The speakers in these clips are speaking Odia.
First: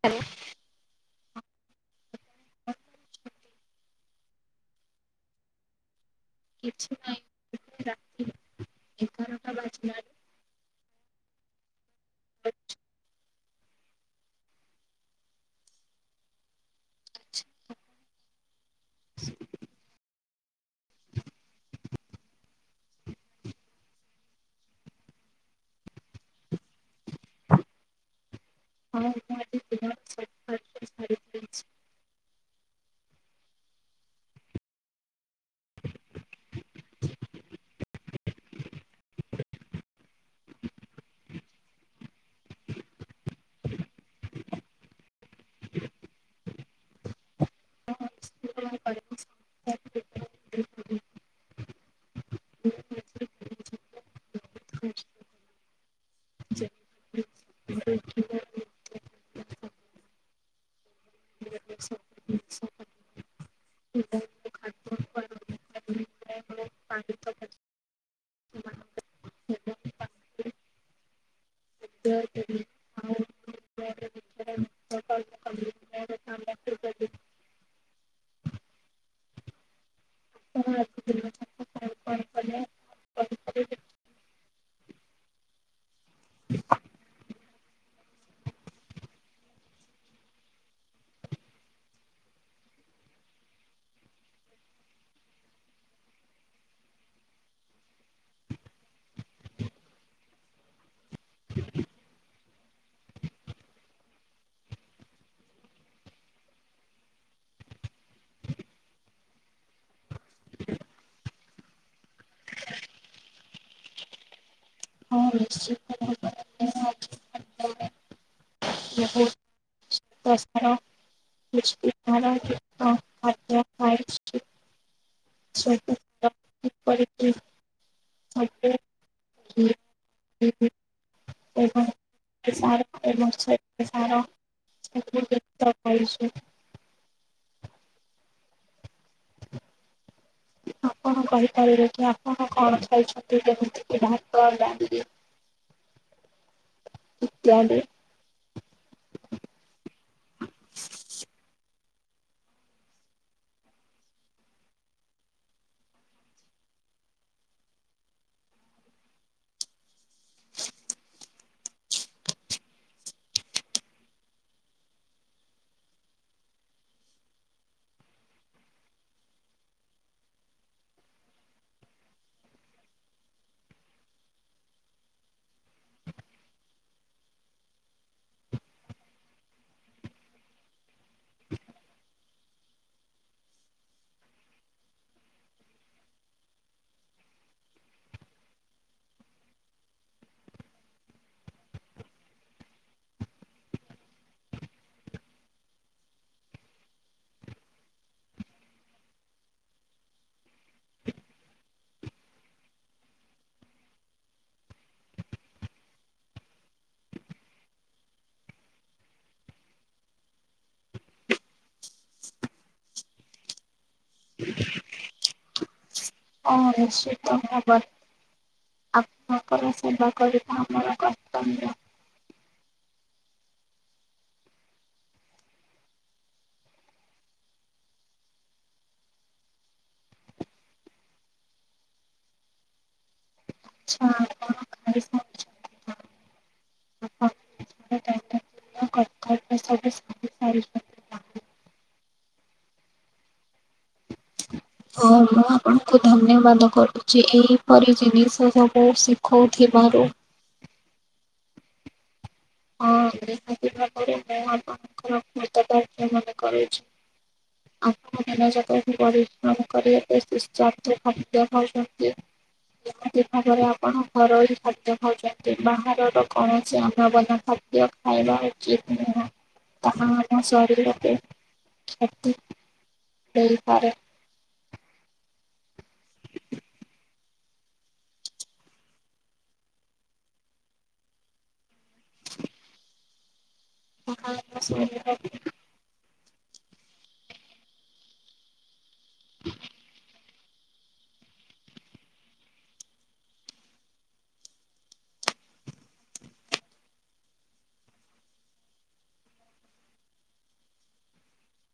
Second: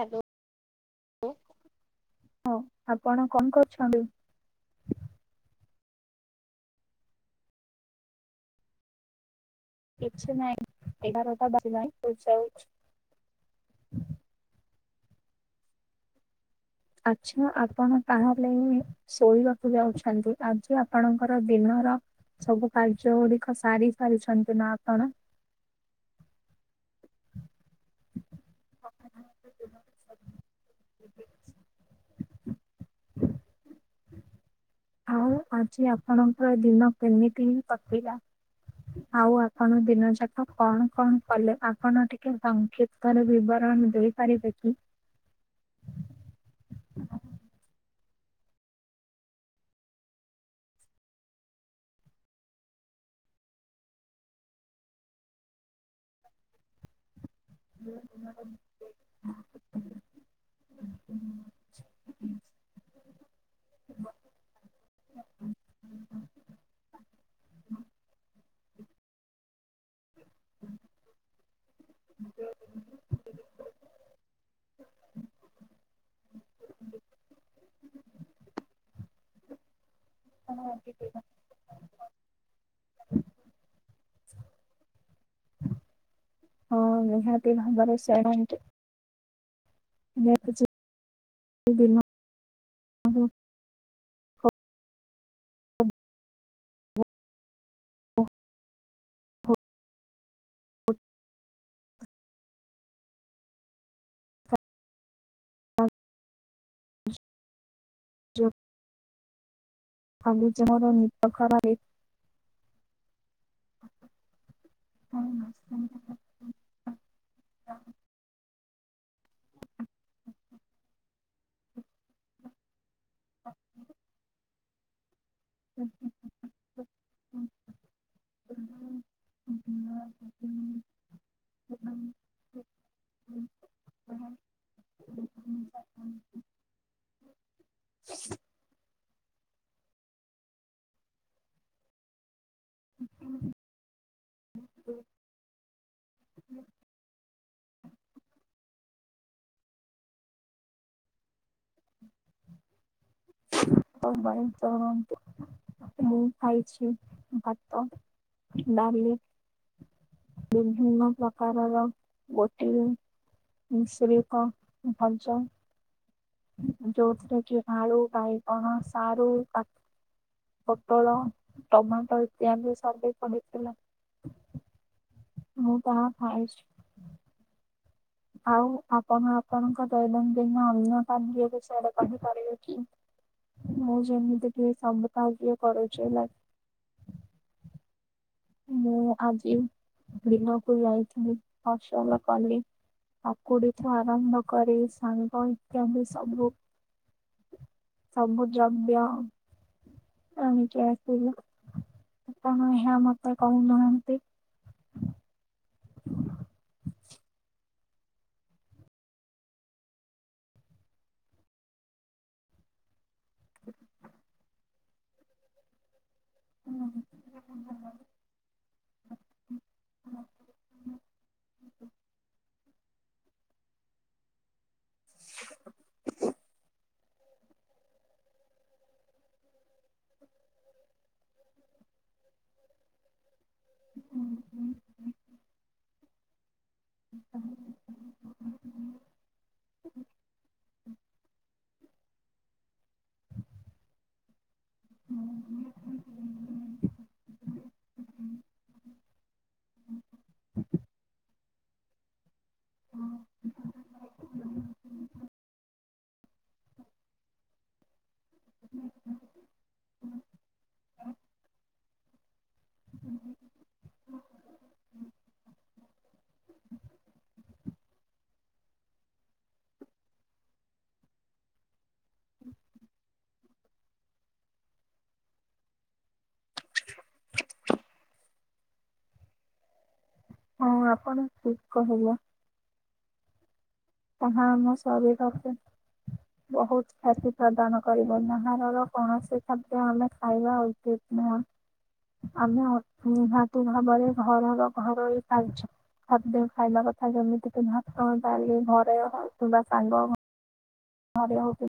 ହାଲୋ ହଁ ଆପଣ କଣ କରୁଛନ୍ତି? କିଛି ନାହିଁ। [inaudible] ହେଛ ନାଇଁ ଏଗାରଟା ବାଜିଲାଣି [inaudible] ଯାଉ। ଆଚ୍ଛା ଆପଣ ତାହାଲେ। ଶୋଇବାକୁ ଯାଉଛନ୍ତି ଆଜି ଆପଣଙ୍କର ଦିନର ସବୁ କାର୍ଯ୍ୟ ଗୁଡିକ ସାରି ସାରିଛନ୍ତି ନା ଆପଣ? [unintelligible] [unintelligible] ଆଉ ଆଜି ଆପଣଙ୍କର ଦିନ କେମିତି ହିଁ କଟିଲା। ଆଉ ଆପଣ ଦିନ ଯାକ କଣ କଣ କଲେ ଆପଣ ଟିକେ ସଂକ୍ଷ୍ ର ବିବରଣ ଦେଇପାରିବେ କି? [unintelligible] [inaudible] [unintelligible] [unintelligible] [inaudible] ଆପଣ [inaudible] ଫୋନ୍ କଲେ ହଁ ନିହାତି ଭାବରେ। [inaudible] [inaudible] [inaudible] ଯୋ। [unintelligible] ହଁ ନିଶ୍ଚିତ। [inaudible] [inaudible] [inaudible] ସବୁ ବେସାହାରା। [inaudible] ଆଇସ୍ୱ। କଣ କହିପାରିବେ କି ଆପଣ କଣ ଖାଇଛନ୍ତି ଯେମିତି କିି ଭାତ ଡାଲି। ହୁଁ। ଇତ୍ୟାଦି। [unintelligible] ମୁଁ ଖାଇଛି ଭାତ ଡାଲି। ବିଭିନ୍ନ ପ୍ରକାରର ଗୋଟି [unintelligible] ଯୋଉଥୀରେକି ଆଳୁ ବାଇଗଣ ସାରୁ ପୋଟଳ ଟମାଟୋ ଇତ୍ୟାଦି ସବୁ ପଡିଥିଲା। ମୁଁ କଣ ଖାଇଛି? ଆଉ ଆପଣ ଆପଣଙ୍କ ଦୈନନ୍ଦିନ ଅନ୍ୟ ଖାଦ୍ଯ ବିଷୟରେ କହି ପାରିବେ କି? ମୁଁ ଯେମିତି କି ସବୁ କାର୍ଯ୍ୟ କରୁଛି। ମୁଁ ଆଜି ଦିନପ ଯାଇଥିଲି ଫସଲ କଲି। ଆକୁଡିଠୁ ଆରମ୍ଭ କରି ସାଙ୍ଗ ଇତ୍ୟାଦି ସବୁ ସବୁ ଦ୍ରବ୍ୟ। ଏଣିକି ଆସିବୁ [unintelligible] କହୁନାହା ନ୍ତି। ଓଁ ନିଶ୍ଚିତ ମୋବାର ଆପଣଙ୍କର ସେବା କରିବା ଆମର କର୍ତ୍ତବ୍ୟ। ଆଚ୍ଛା ହୁଁ ଆପଣ ହୁଁ ଖାଇସାରିଛନ୍ତି ଆପଣ ହଁ ମେଶ୍ରବିସ [unintelligible] ହଁ ମୁଁ ଆପଣଙ୍କୁ ଧନ୍ୟବାଦ କରୁଛି ଏହିପରି ଜିନିଷ ସବୁ ଶିଖଉଥିବାରୁ। ହଁ [inaudible] ମୁଁ ଆପଣ ଙ୍କ ପ୍ରକୃତ [unintelligible] ମାନେ କରୁଛି। ଆଣ ମ [inaudible] ଯ ପରିଶ୍ରମ କରି ଖା୍ୟ ଖାଉଛନ୍ତି ଯେମତି ଭାବରେ ଆପଣ ଘରୋଇ ଖାଦ୍ୟ ଖାଉଛନ୍ତି ବାହାରର କୌଣସି ଅନାବନା ଖାଦ୍ୟ ଖାଇବା ଉଚିତ ନୁହେଁ ତାହା ଆମ ଶରୀରରେ ସେଠି ଖେଳି ପରେ ହଁ ଆପଣ ଠିକ କହିଲେ। ତାହା ଆମୋ ଶରୀରକୁ ବହୁତ କ୍ଷତି ପ୍ରଦାନ କରିବ ବାହାରର କୌଣସି ଖାଦ୍ୟ ଆମେ ଖାଇବା ଉଚିତ୍ ନୁହଁ। ଆମେ ନିହାତି ଭାବରେ ଘରର ଘରୋଇ ଖାଦ୍ୟ। ସାତଦିନ ଖାଇବା କଥା ଯେମିତି କି ଭାତ ଡାଲି ଘରେ କିମ୍ବା ଶାଗ ଘରେ ହେଉକି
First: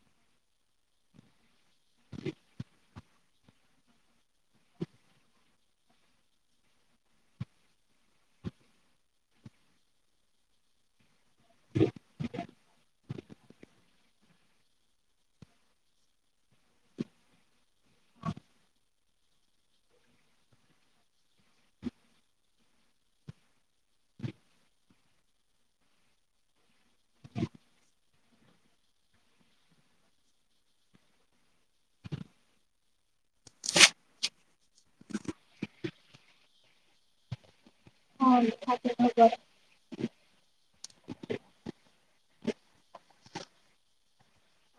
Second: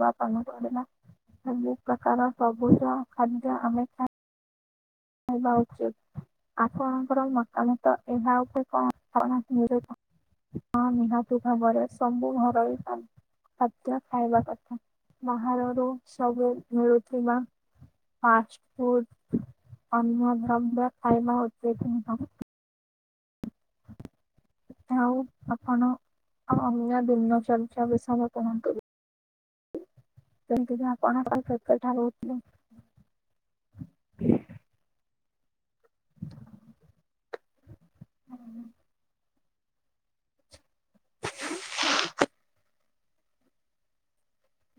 ବା ପଡ଼ିଲ ସବୁ ପ୍ରକାର ସବୁଜ ଖାଦ୍ୟ ଆମେ ଖ ହେବା ଉଚିତ। ଆପଣଙ୍କର ମତମତ ଏହା ଉପରେ କଣ କଣ? ହଁ ନିହାତି ଭାବରେ ସବୁ ଘରୋଇ ଖାଦ୍ୟ ଖାଇବା କଥା ବାହାରରୁ ସବୁ ମିଳୁଥିବା ଫାଷ୍ଟ ଫୁଡ୍। ଅନ୍ନ ଦ୍ରବ୍ୟ ଖାଇବା ଉଚିତ୍ ନୁହଁ। ଆଉ ଆପଣ ଆଉ ଅନ୍ୟ ଦିନ ଚର୍ଯ୍ୟା ବିଷୟ କୁହନ୍ତୁ। ସେମିତି କା ଆପଣଙ୍କ [unintelligible] ରହୁଥିଲେ। ହଁ [unintelligible]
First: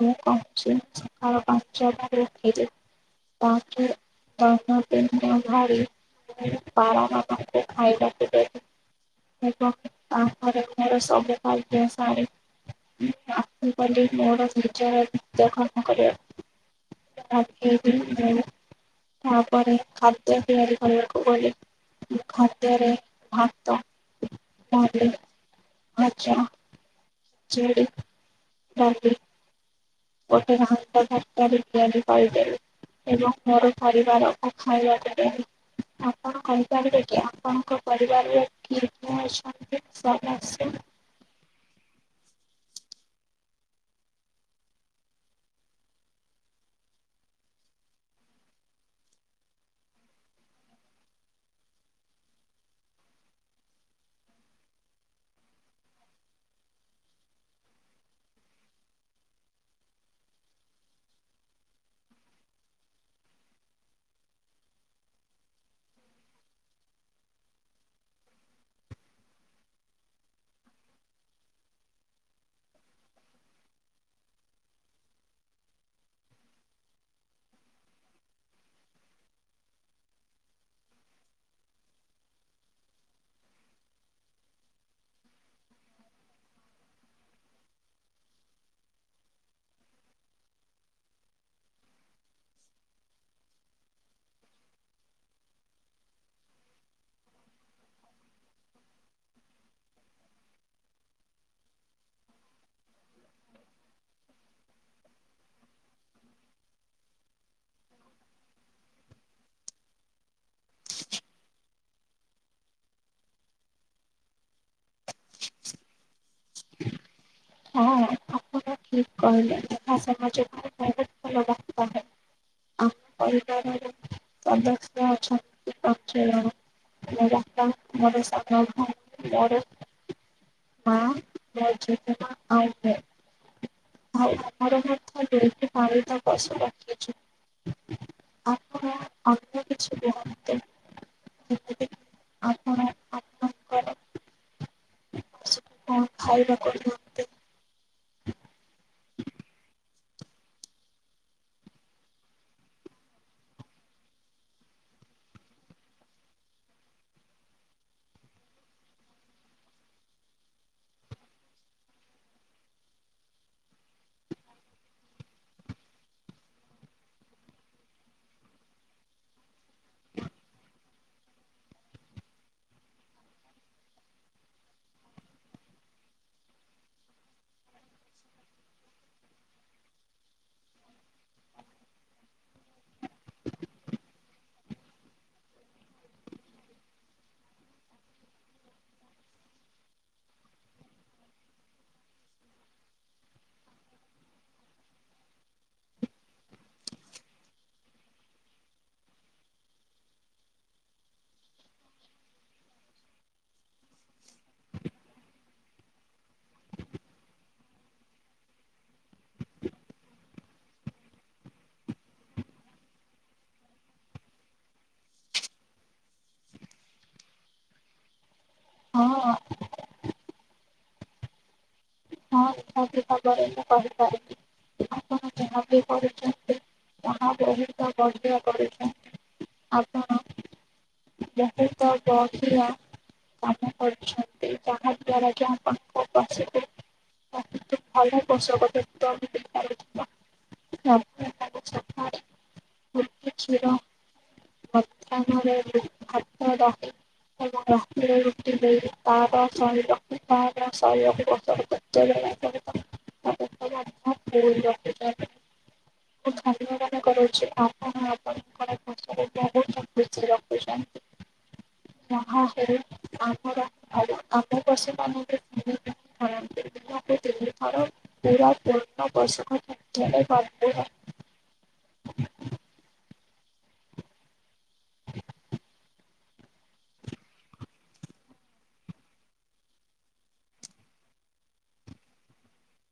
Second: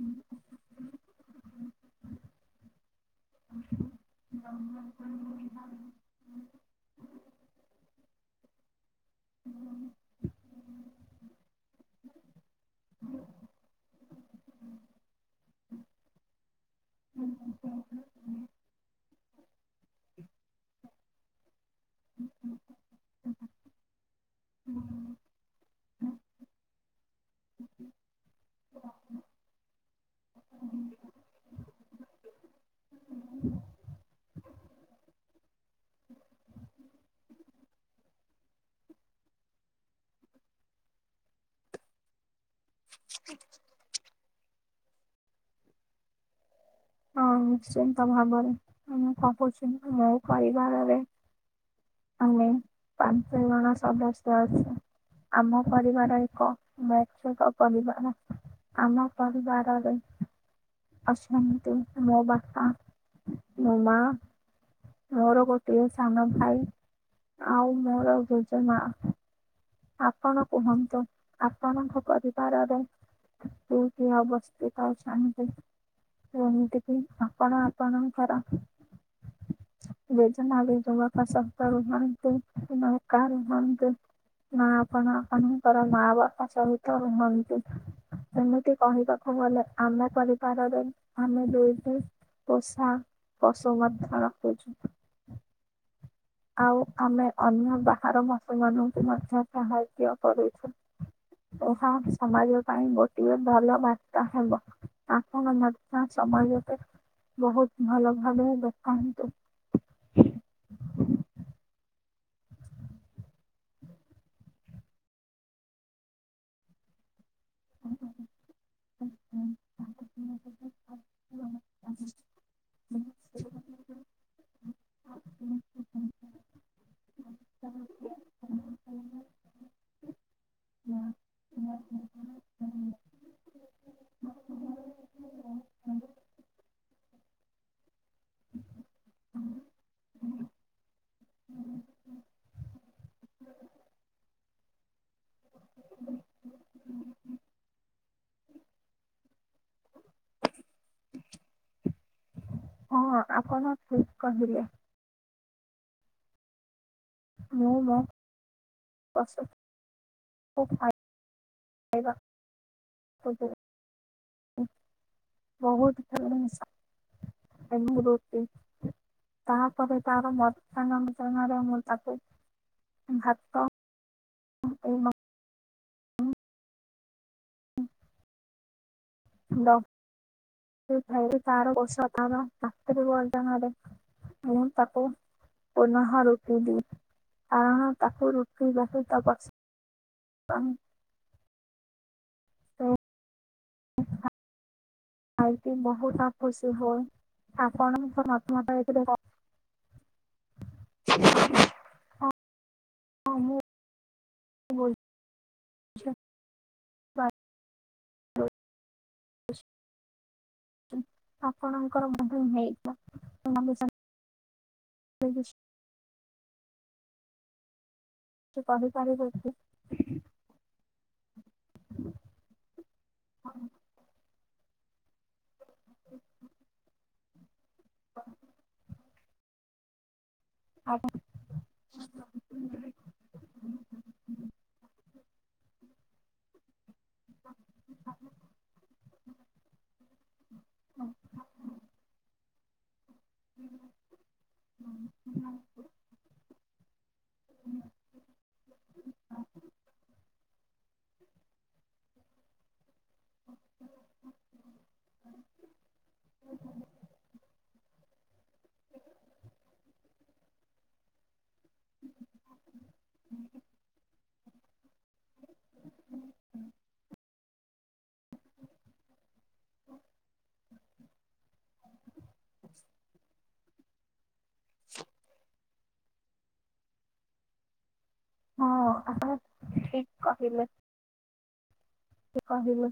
ମୁଁ କରୁଛି। [unintelligible] [unintelligible] ପାରା ମାନଙ୍କୁ ଖାଇବାକୁ ଦେବି। ହେବ ତାପରେ ମୋର ସବୁ କାର୍ଯ୍ୟ ସାରି ଆସି ଗଲି ମୋର ନିଜର ନିତ୍ୟ କର୍ମ କରିବାକୁ [unintelligible] ତାପରେ ଖାଦ୍ୟ ତିଆରି କରିବାକୁ ଗଲେ ଖାଦ୍ୟରେ ଭାତ ଡାଲି ଭଜା [inaudible] [unintelligible] ଡାଲି ଗୋଟେ ଘାଣ୍ଟ ତରକାରୀ ତିଆରି କରିଦେଲି ଏବଂ ମୋର ପରିବାର ଖାଇବାକୁ ଦେଲି। ଆପଣ କହିପାରିବେକି ଆପଣଙ୍କ ପରିବାରରେ କିଏ କିଏ ଅଛନ୍ତି ସଦସ୍ୟ [inaudible] ହଁ ନିଶ୍ଚିନ୍ତ ଭାବରେ ମୁଁକହୁଛି ମୋ ପରିବାରରେ ଆମେ ପାଞ୍ଚ ଜଣ ସଦସ୍ୟ ଅଛୁ। ଆମ ପରିବାର ଏକ ମ୍ୟାଚକ୍ ପରିବାର। ଆମ ପରିବାରରେ ଅଛନ୍ତି। [unintelligible] ମୋ ବାପା ମୋ ମା ମୋର ଗୋଟିଏ ସାନ ଭାଇ ଆଉ ମୋର ଜେଜେମା। ଆପଣ କୁହନ୍ତୁ ଆପଣଙ୍କ ପରିବାରରେ କିଏ କିଏ ଅବସ୍ଥିତ ଅଛନ୍ତି। ଏମିତିକି ଆପଣ ଆପଣଙ୍କର ଜେଜେମା ଜେଜେବାପା ସହିତ ରୁହନ୍ତି ନା ଏକା ରୁହନ୍ତି? ନା ଆପଣ ଆପଣଙ୍କର ମାଆ ବାପା ସହିତ ରୁହନ୍ତି? ଏମିତି କହିବାକୁ ଗଲେ ଆମ ପରିବାରରେ ଆମେ ଦୁଇଟି ପୋଷା ପଶୁ ମଧ୍ୟ ରଖୁଛୁ। ଆଉ ଆମେ ଅନ୍ୟ ବାହାର ପଶୁ ମାନଙ୍କୁ ମ ତା ସାହାଯ୍ୟ କରୁଚୁ। ଏହା ସମାଜ ପାଇଁ ଗୋଟିଏ ଭଲ ବାର୍ତା ହେବ। ଆପଣ ମଧ୍ୟ ସମାଜରେ ବହୁତ୍ ଭଲ ଭାବରେ ଦେଖନ୍ତୁ। ହଁ ଆପଣ ଠିକ୍ କହିଲେ ଆମ ସମାଜକୁ ବହୁତ୍ ଭଲ ବାର୍ତ୍ତା ହୋଉ। ଆମ ପରିବାରରେ ସଦସ୍ୟ ହଁ, ଅଛନ୍ତି ପାଞ୍ଚଜଣ ବାପା ମୋର ସାନ ଭୋଉଣୀ ମୋର ମା ମୋ ଜେଜେମା ଆଉ ମୁଁ। ଆଉ ଆମର ମଧ୍ୟ ଦୁଇ ଟି ପାଳିତ ପଶୁ ରଖିଛୁ। ଆପଣ ଅନ୍ୟ କିଛି କୁହନ୍ତୁ? ଯେମିତି ଆପଣ [inaudible] ଆପଣଙ୍କର ପଶୁକୁ କଣ ଖାଇବା [unintelligible] ହଁ ଆପଣ ଠିକ୍ କହିଲେ। ମୁଁ ମୋ ପଶୁ [unintelligible] ଖାଇବା ବହୁତ୍ [unintelligible] ଏବଂ ରୁଟି ତାହାପରେ ତାର ମଧ୍ୟ୍ୟାନ ଭୋଜନରେ ମୁଁ ତାକୁ ଭାତ ଏବଂ ହ୍ୟାଲୋ। ଏ ଭାଇ ରେ ତାର ବର୍ଷ [unintelligible] ମୁଁ ତାକୁ ପନହା ରୁଟି ଦି [unintelligible] କାରଣ ତାକୁ ରୁଟି ବାକୁ ତା ପଛରେ ତ [unintelligible] ଆଇକି ବହୁତ ଆ ଖୁସି ହୁଁଏ ଆପଣ ମତ ମତଥିଲେ [unintelligible] ହଁ, ମୁଁ ଆଛା [unintelligible] ଆପଣଙ୍କର ମଧ୍ୟ୍ୟ ହେଇଥିବ [unintelligible] [unintelligible] କି ହଁ ହଁ କହିପାରିବେକି? ହଁ [inaudible] ବାରେ ମୁଁ କହିପାରିବି। ଆପଣ ଯାହାବି ବି କରୁଛନ୍ତି ତାହା ବହୁତ ବଢିଆ କରୁଛନ୍ତି। ଆପଣ ଆପଣ। ବହୁତ ବଢିଆ କାମ କରୁଛନ୍ତି ଯାହା ଦ୍ଵାରା କି ଆପଣଙ୍କ ପଛରେ ଭଲ କଷ କ [unintelligible] [inaudible] କିଛି ର ହୁଁ ହୁଁ ହୋଉ ର ରଷ୍ମୀ ରୁଟି ଦେଇକି ତାପ ଶରିରକୁ ତା ଶରିରକୁ ଗଛତେବେଳେ [unintelligible] [unintelligible] ମୁଁ ହୁଁ ହୁଁ। [inaudible] କରୁଛି ଆପଣ ଆପଣଙ୍କର ପଶୁକୁ ବହୁତ ଖୁସି ହଁ ସେଇ ଆମର ସେ କଣ ହଉଚି ହଁ [unintelligible] ସେ ତିନିଥର ପୁରା [unintelligible] ବୈଶାଖ ଭ [unintelligible] ହଁ ଆପଣ ଠିକ୍ କହିଲେ। ସିଏ କହିଲେ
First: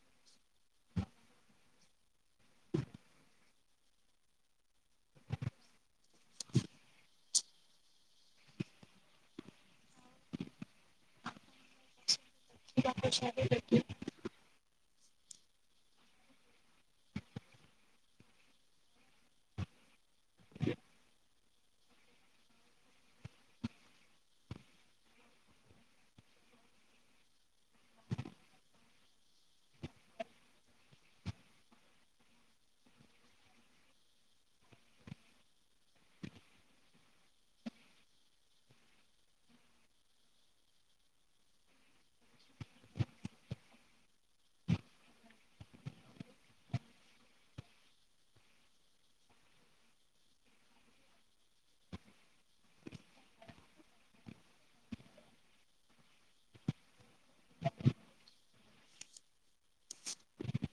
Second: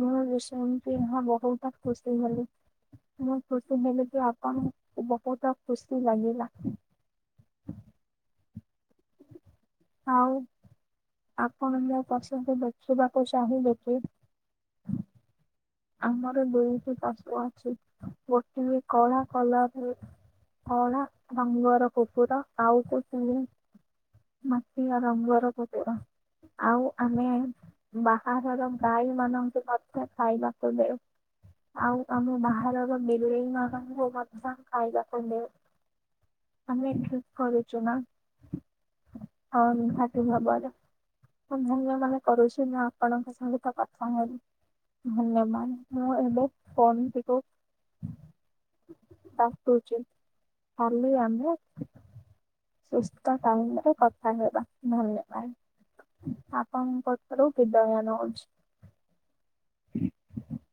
ମୁଁ ବିଶୟପିହା ବହୁତ ଖୁସି ହେଲି। ମୁଁ ଖୁସି ହେଲେ କି ଆପଣ ବହୁତ ଖୁସି ଲାଗିଲା। ଆଉ ଆପଣ ମୋ ପସନ୍ଦ ରଖିବାକୁ ଦେଖିବାକୁ ଚାହିଁ ଚାହିଁବେ ବେକି? ଆମର ଦୁଇଟି ପଶୁ ଅଛି ଗୋଟିଏ କଳା କଲ ରେ କଳା ରଙ୍ଗର କୁକୁର ଆଉ କୋଉ ମାଟିଆ ରଙ୍ଗର କୁକୁର। ଆଉ ଆମେ ବାହାରର ଗାଈ ମାନଙ୍କୁ ମଧ୍ୟ ଖାଇବା [inaudible] ଆଉ ଆମେ ବାହାରର ବିଲେଇ ମାନଙ୍କୁ ମଧ୍ୟ ଖାଇବାକୁ ଦେଉ। ଆମେ ଠିକ୍ କରୁଛୁ ନା? ହଁ ନିହାତି ଭାବରେ। ମୁଁ ଧନ୍ୟମନେ କରୁଛି ମୁଁ ଆପଣଙ୍କ ସହିତ କଥା ହେଲି। ଧନ୍ୟବାନ୍, ମୁଁ ଏବେ ଫୋନ୍ ଟିକୁ କାଟୁଚି, କାଲିଆମ୍ଭେ ସୁସ୍ଥ ଟାଇମ୍ ରେ କଥା ହେବା, ଧନ୍ୟବାଦ୍। ଆପଣଙ୍କ ଠାରୁ ବିଦାୟ ନଉଛି। [inaudible]